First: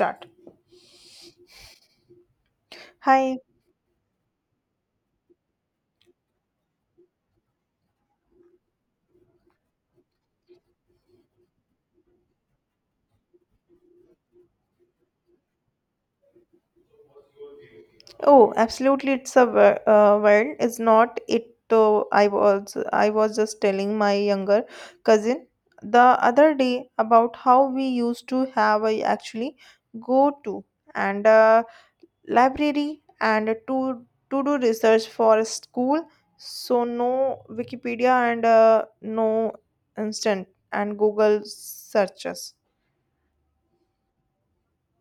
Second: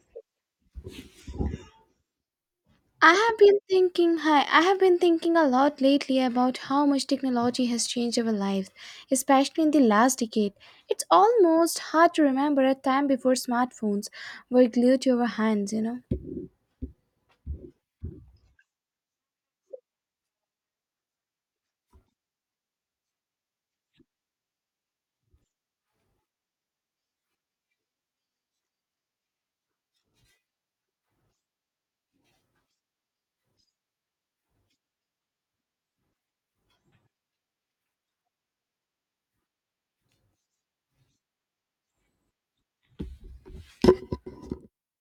Start. Hi. I have been thinking a lot lately about how much technology has changed our lives, especially in the last decade. It's almost hard to remember a time before smartphones were glued to our hands, you know. Oh, absolutely. It's a world. It's not it. Though I was just telling my younger cousin the other day about how we used to have a actually go to and a library and to do research for school. So no Wikipedia and no instant and Google searches.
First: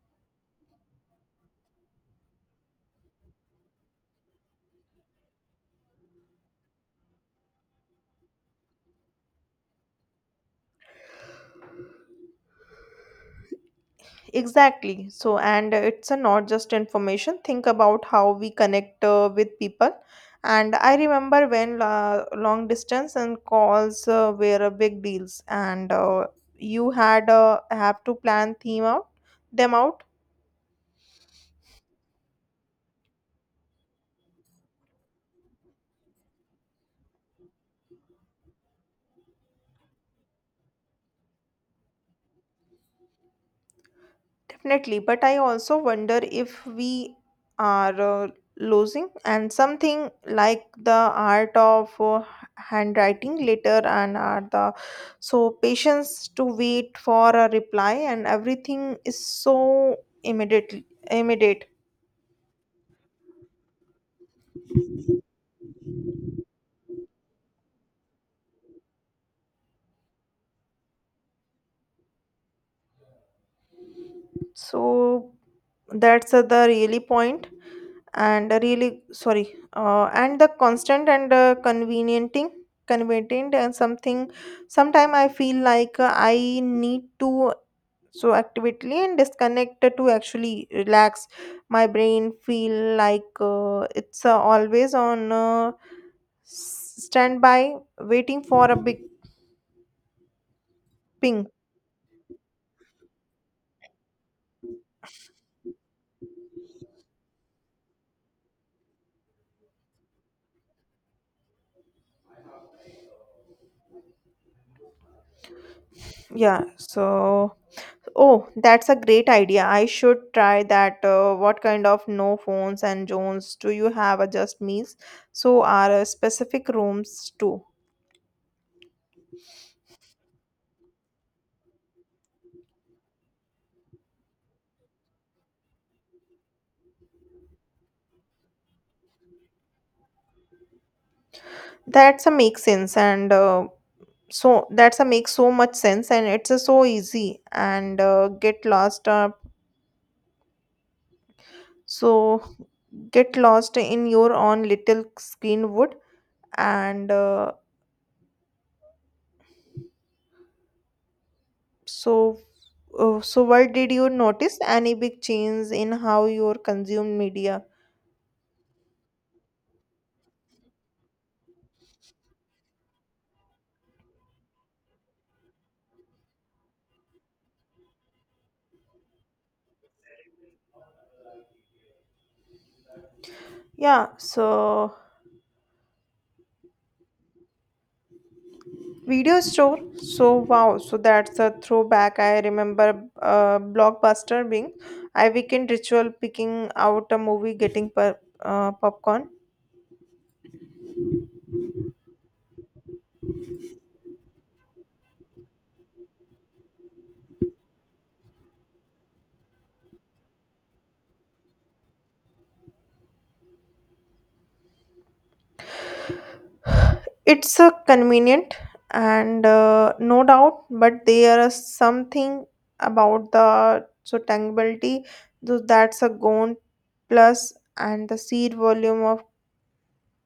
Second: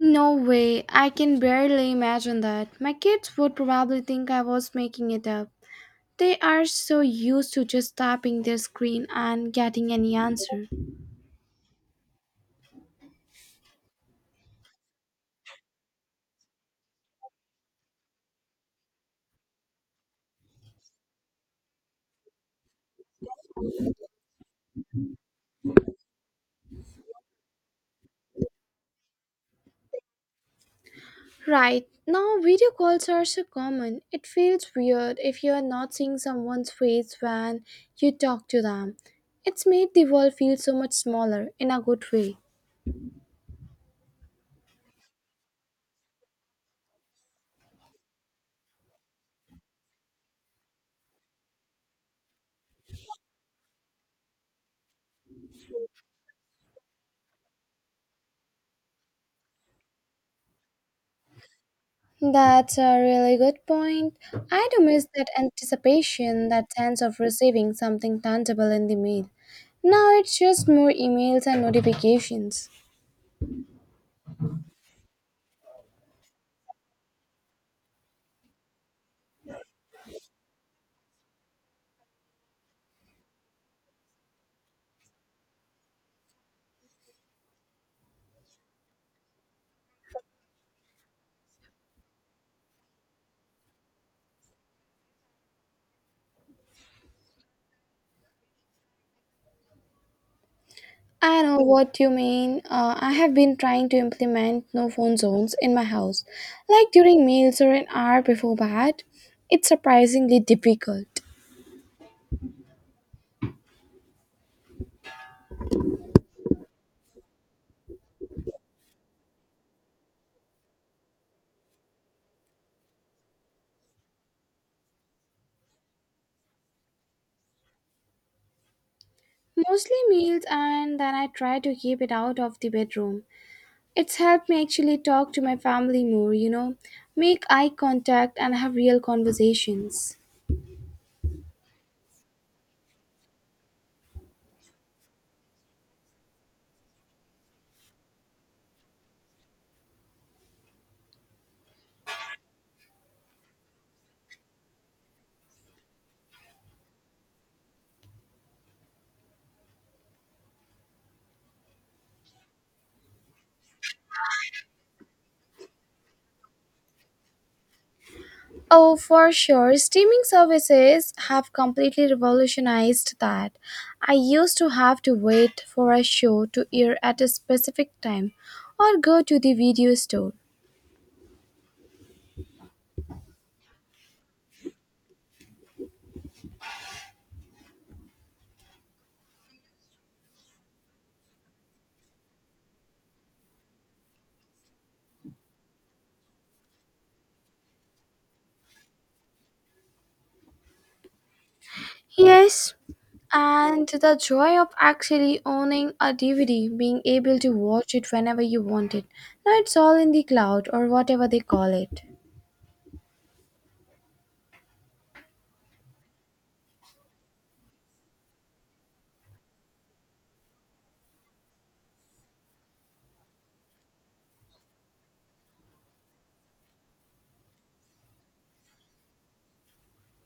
No way, I can barely imagine that. My kids would probably think I was making it up. They are so used to just tapping their screen and getting any answer. Exactly. So, and it's a not just information. Think about how we connect with people. And I remember when long distance and calls were a big deals, and you had have to plan them out. Right. Now, video calls are so common. It feels weird if you are not seeing someone's face when you talk to them. It's made the world feel so much smaller in a good way. Definitely, but I also wonder if we are losing and something like the art of handwriting later and are the so patience to wait for a reply and everything is so immediately immediate. That's a really good point. I do miss that anticipation, that sense of receiving something tangible in the mail. Now it's just more emails and notifications. So that's the really point. And really sorry and the constant and conveniencing convenient and something sometime I feel like I need to so actively and disconnect to actually relax. My brain feel like it's always on standby, waiting for a big I ping. know what you mean. I have been trying to implement no phone zones in my house, like during meals or an hour before bed. It's surprisingly difficult. Yeah, so, oh, that's a great idea. I should try that. What kind of no phones and zones do you have? Just meals, so are specific rooms too. Mostly meals, and then I try to keep it out of the bedroom. It's helped me actually talk to my family more, you know, make eye contact and have real conversations. That's a make sense, and so that's a make so much sense, and it's so easy and get lost. So get lost in your own little screen wood, and so so what did you notice? Any big change in how you consume media? Oh, for sure. Streaming services have completely revolutionized that. I used to have to wait for a show to air at a specific time or go to the video store. Yeah, so. Video store? So wow, so that's a throwback. I remember Blockbuster being I weekend ritual picking out a movie, getting popcorn. Yes, and the joy of actually owning a DVD, being able to watch it whenever you want it. Now it's all in the cloud or whatever they call it. It's a convenient and no doubt, but there is something about the so tangibility. So that's a gone plus and the seed volume of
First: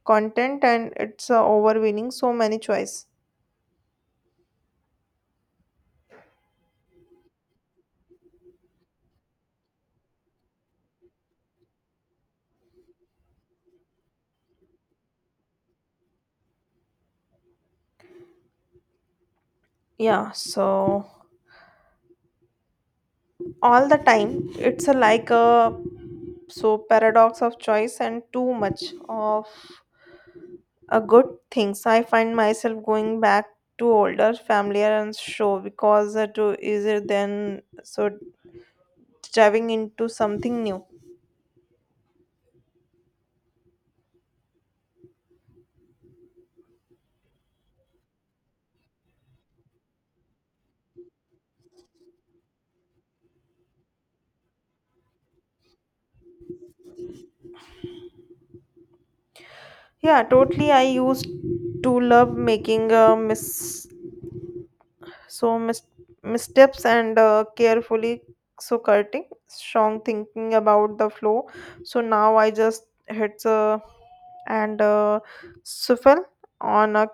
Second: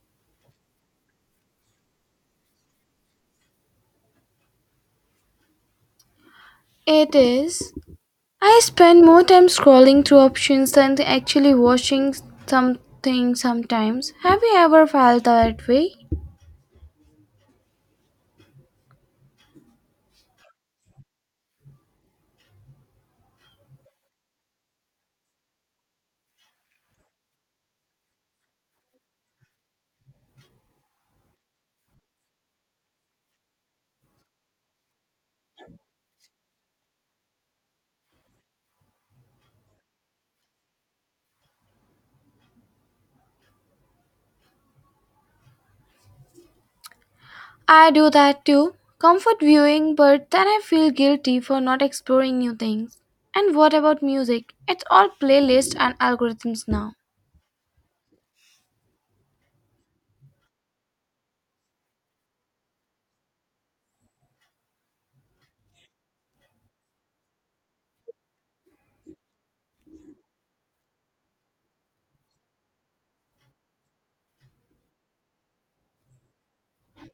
content and it's overwhelming so many choice. It is, I spend more time scrolling through options than actually watching something sometimes. Have you ever felt that way? Yeah, so all the time, it's a like a so paradox of choice and too much of a good things. I find myself going back to older familiar and show because it's easier than so diving into something new. I do that too. Comfort viewing, but then I feel guilty for not exploring new things. And what about music? It's all playlists and algorithms now. Yeah, totally. I used to love making a miss so mis- missteps and carefully so cutting strong, thinking about the flow. So now I just hit and shuffle on a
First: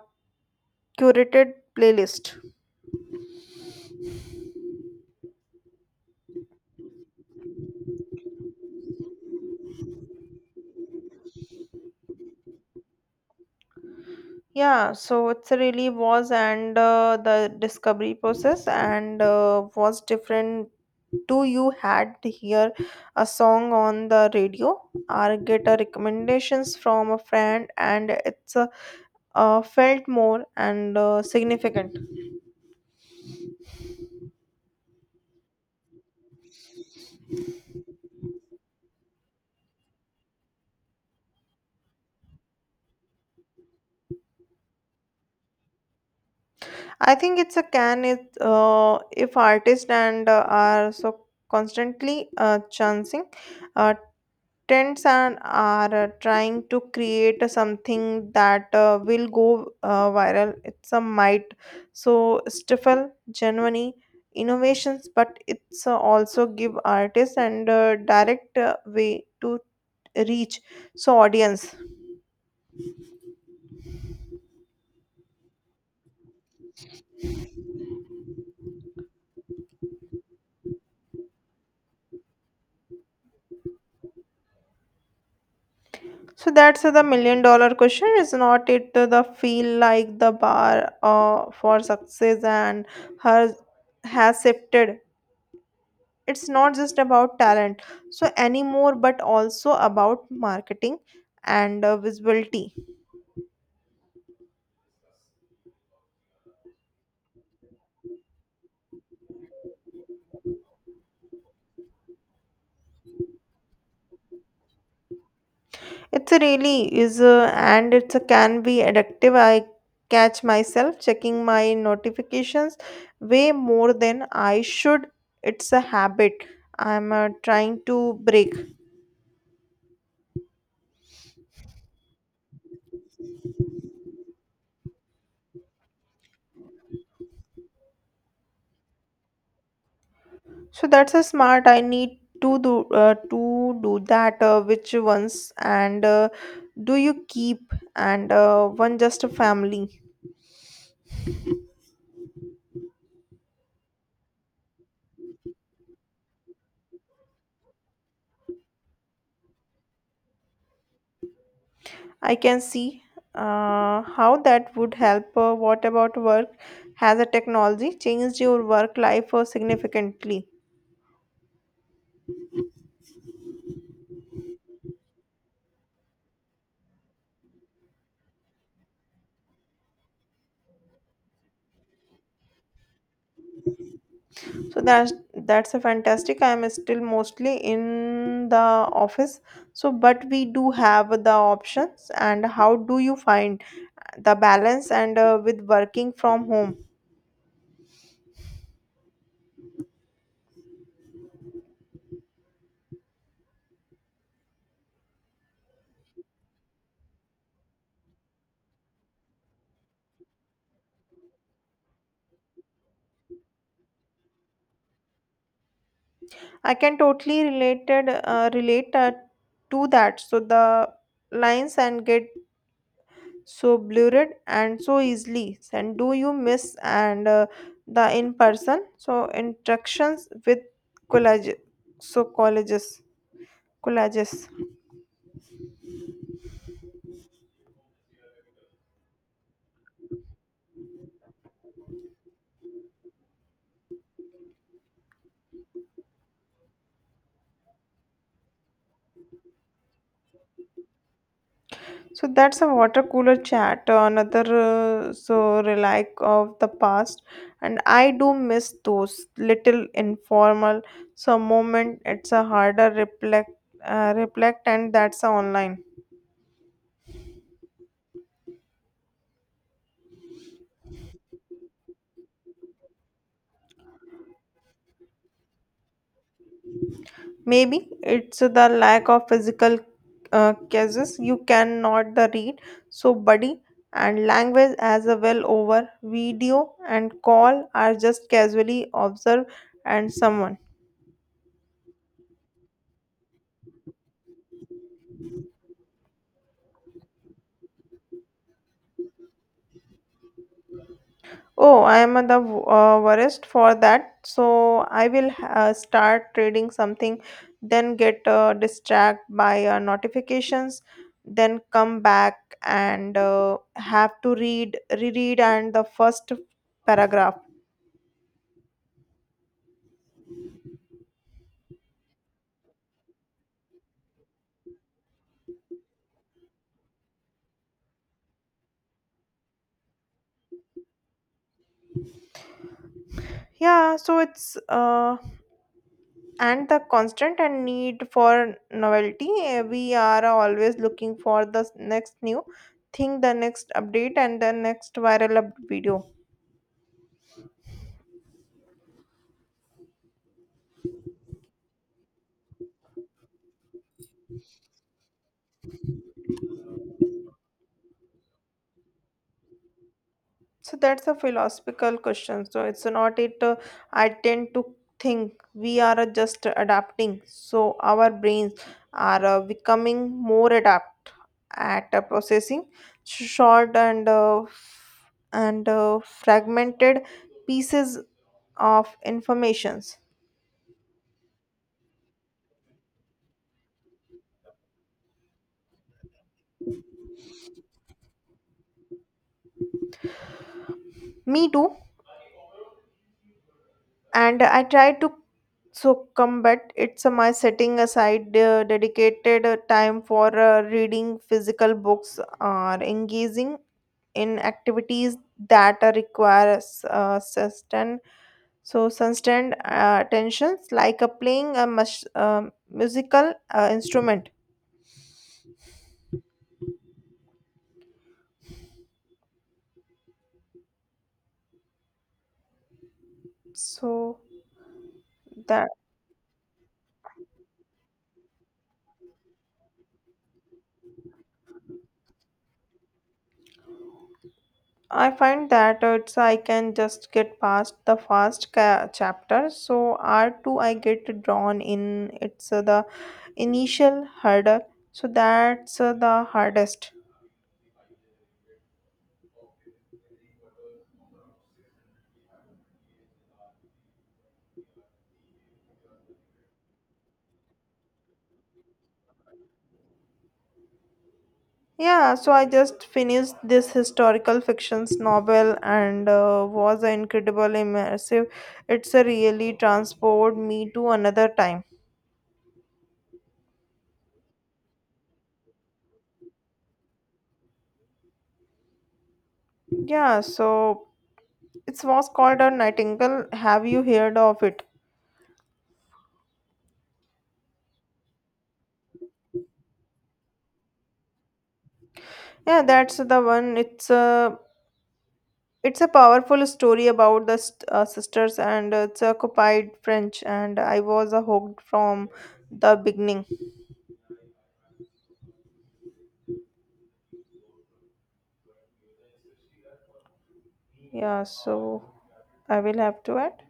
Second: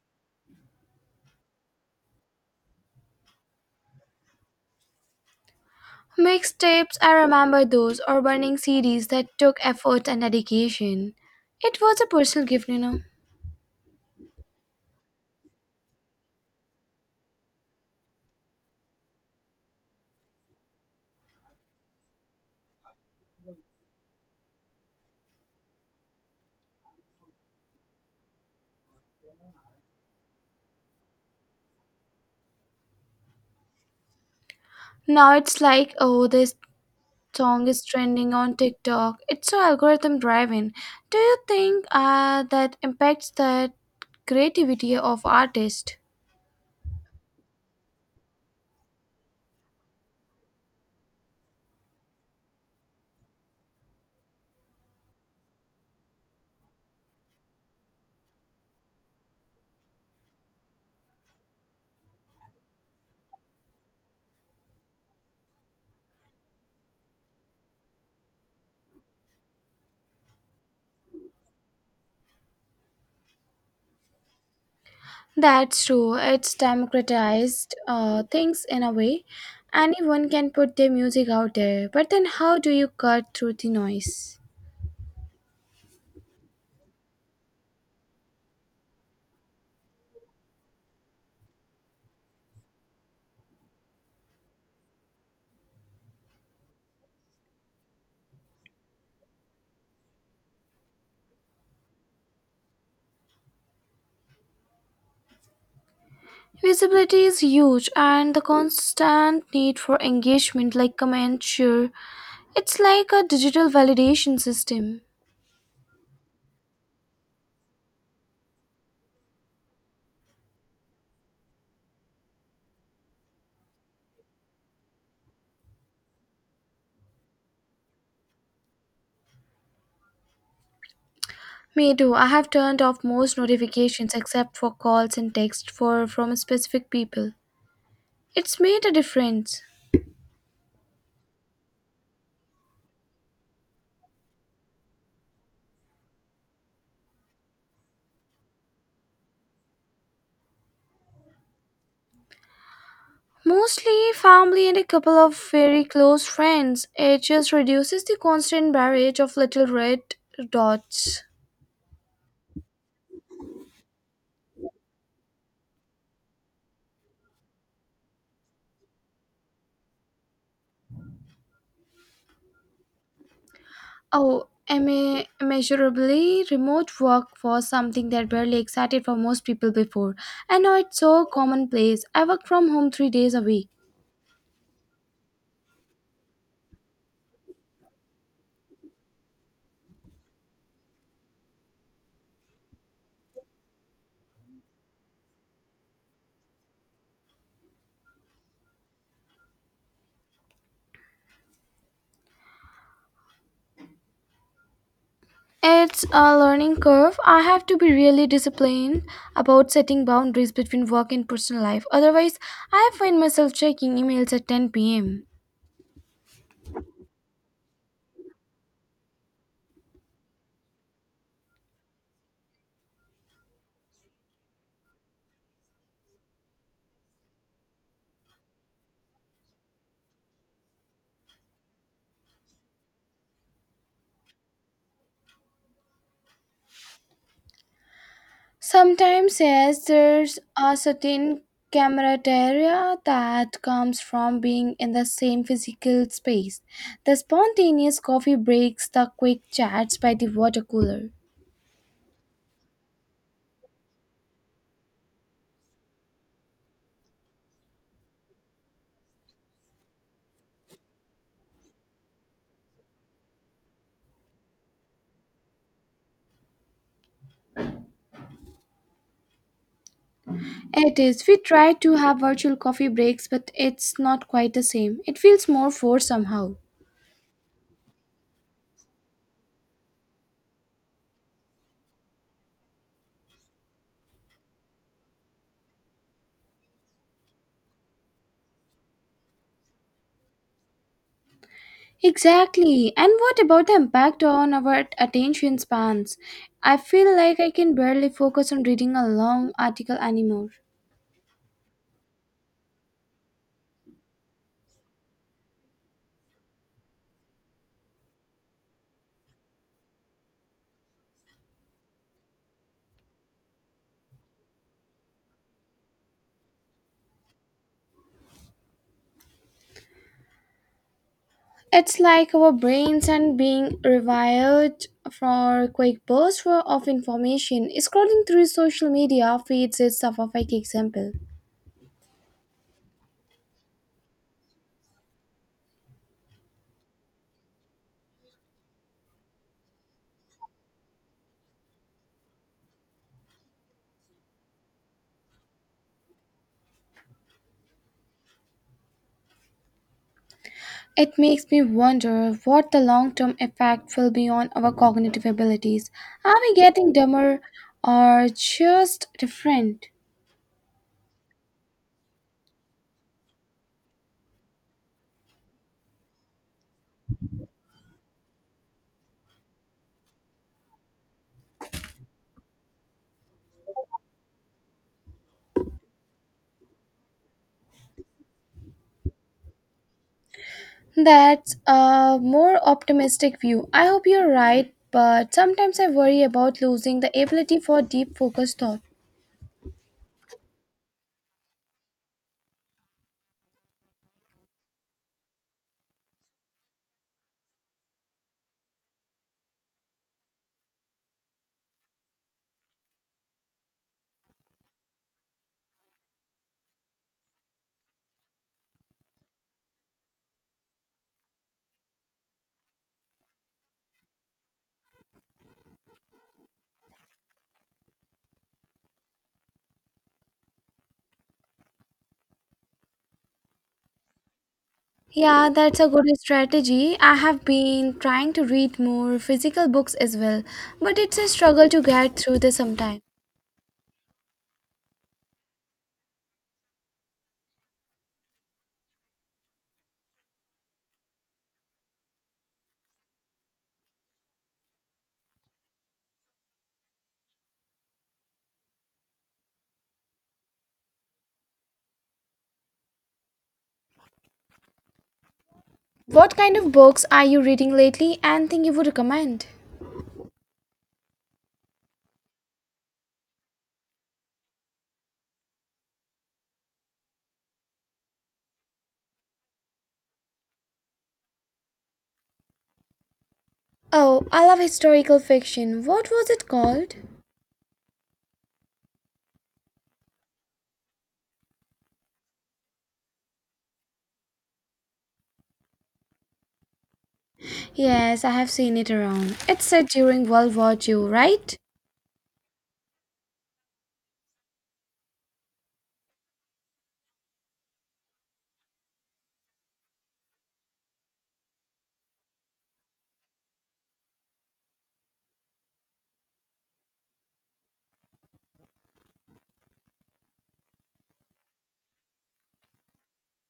curated playlist. Mixtapes, I remember those, or burning CDs that took effort and dedication. It was a personal gift, you know. Yeah, so it's really was and the discovery process and was different. Do you had to hear a song on the radio or get a recommendations from a friend, and it's a felt more and significant. Now it's like, oh, this song is trending on TikTok. It's all algorithm driven. Do you think that impacts the creativity of artists? I think it's a can if artists and are so constantly chancing uh, trends and are trying to create something that will go viral. It's a might so stifle genuine innovations, but it's also give artists and direct way to reach so audience. That's true. It's democratized things in a way. Anyone can put their music out there, but then how do you cut through the noise? So that's the million-dollar question, is not it? The feel like the bar for success and has has shifted. It's not just about talent, so anymore, but also about marketing and visibility. Visibility is huge, and the constant need for engagement, like comments, share. It's like a digital validation system. It really is, and it can be addictive. I catch myself checking my notifications way more than I should. It's a habit I'm trying to break. Me too. I have turned off most notifications except for calls and texts for from specific people. It's made a difference. So that's a smart. I need to do that. Which ones and do you keep and one just a family? Mostly family and a couple of very close friends. It just reduces the constant barrage of little red dots. I can see how that would help. What about work? Has a technology changed your work life significantly? Oh, immeasurably, remote work was something that barely excited for most people before. And now it's so commonplace. I work from home 3 days a week. So that's a fantastic. I'm still mostly in the office. So, but we do have the options. And how do you find the balance and with working from home? It's a learning curve. I have to be really disciplined about setting boundaries between work and personal life. Otherwise, I find myself checking emails at 10 p.m. I can totally relate to that. So the lines and get so blurred and so easily. And do you miss and the in person? So interactions with collage so colleges collages. Sometimes, yes, there's a certain camaraderie that comes from being in the same physical space. The spontaneous coffee breaks, the quick chats by the water cooler. So that's a water cooler chat, another so relic of the past, and I do miss those little informal. So moment, it's a harder reflect, and that's a online. It is. We try to have virtual coffee breaks, but it's not quite the same. It feels more forced somehow. Maybe it's the lack of physical cases you cannot the read. So body and language as a well over video and call are just casually observed and someone. Exactly. And what about the impact on our attention spans? I feel like I can barely focus on reading a long article anymore. Oh, I am the worst for that. So I will start reading something, then get distracted by notifications, then come back and have to reread and the first paragraph. It's like our brains are being rewired for quick bursts of information. Scrolling through social media feeds is a perfect example. Yeah, so it's and the constant and need for novelty. We are always looking for the next new thing, the next update, and the next viral up video. It makes me wonder what the long term effect will be on our cognitive abilities. Are we getting dumber or just different? So that's a philosophical question. So it's not it. I tend to think we are just adapting. So our brains are becoming more adapt at processing short and fragmented pieces of informations. That's a more optimistic view. I hope you're right, but sometimes I worry about losing the ability for deep focused thought. Me too. And I try to so combat it's my setting aside dedicated time for reading physical books or engaging in activities that require sustained attentions, like playing a musical instrument. So Yeah, that that's a good strategy. I have been trying to read more physical books as well, but it's a struggle to get through this sometimes. I find that it's I can just get past the first chapter so r2 I get drawn in. It's the initial hurdle, so that's the hardest. What kind of books are you reading lately and think you would recommend? Yeah, so I just finished this historical fictions novel and was incredible immersive. It's a really transport me to another time. Oh, I love historical fiction. What was it called? Yeah, so it was called a Nightingale. Have you heard of it? Yes, I have seen it around. It's set during World War II, right? Yeah, that's the one. It's a powerful story about the sisters and it's occupied French, and I was hooked from the beginning. Yeah, so I will have to add.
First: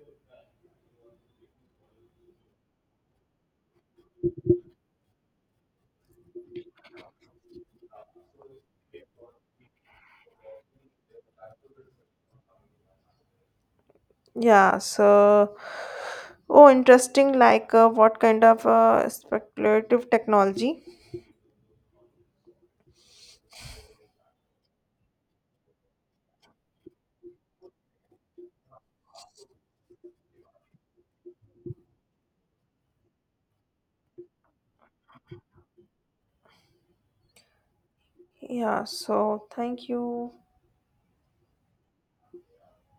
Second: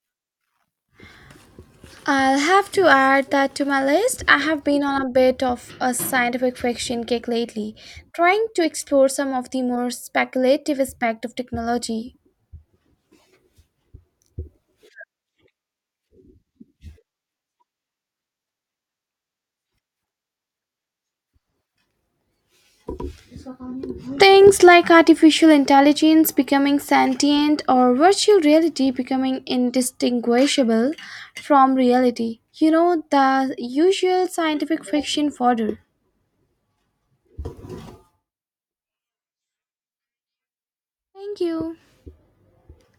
I'll have to add that to my list. I have been on a bit of a scientific fiction kick lately, trying to explore some of the more speculative aspects of technology. Yeah, so, oh, interesting. Like, what kind of speculative technology? Things like artificial intelligence becoming sentient or virtual reality becoming indistinguishable from reality. You know, the usual scientific fiction fodder. Yeah, so thank you. Thank you.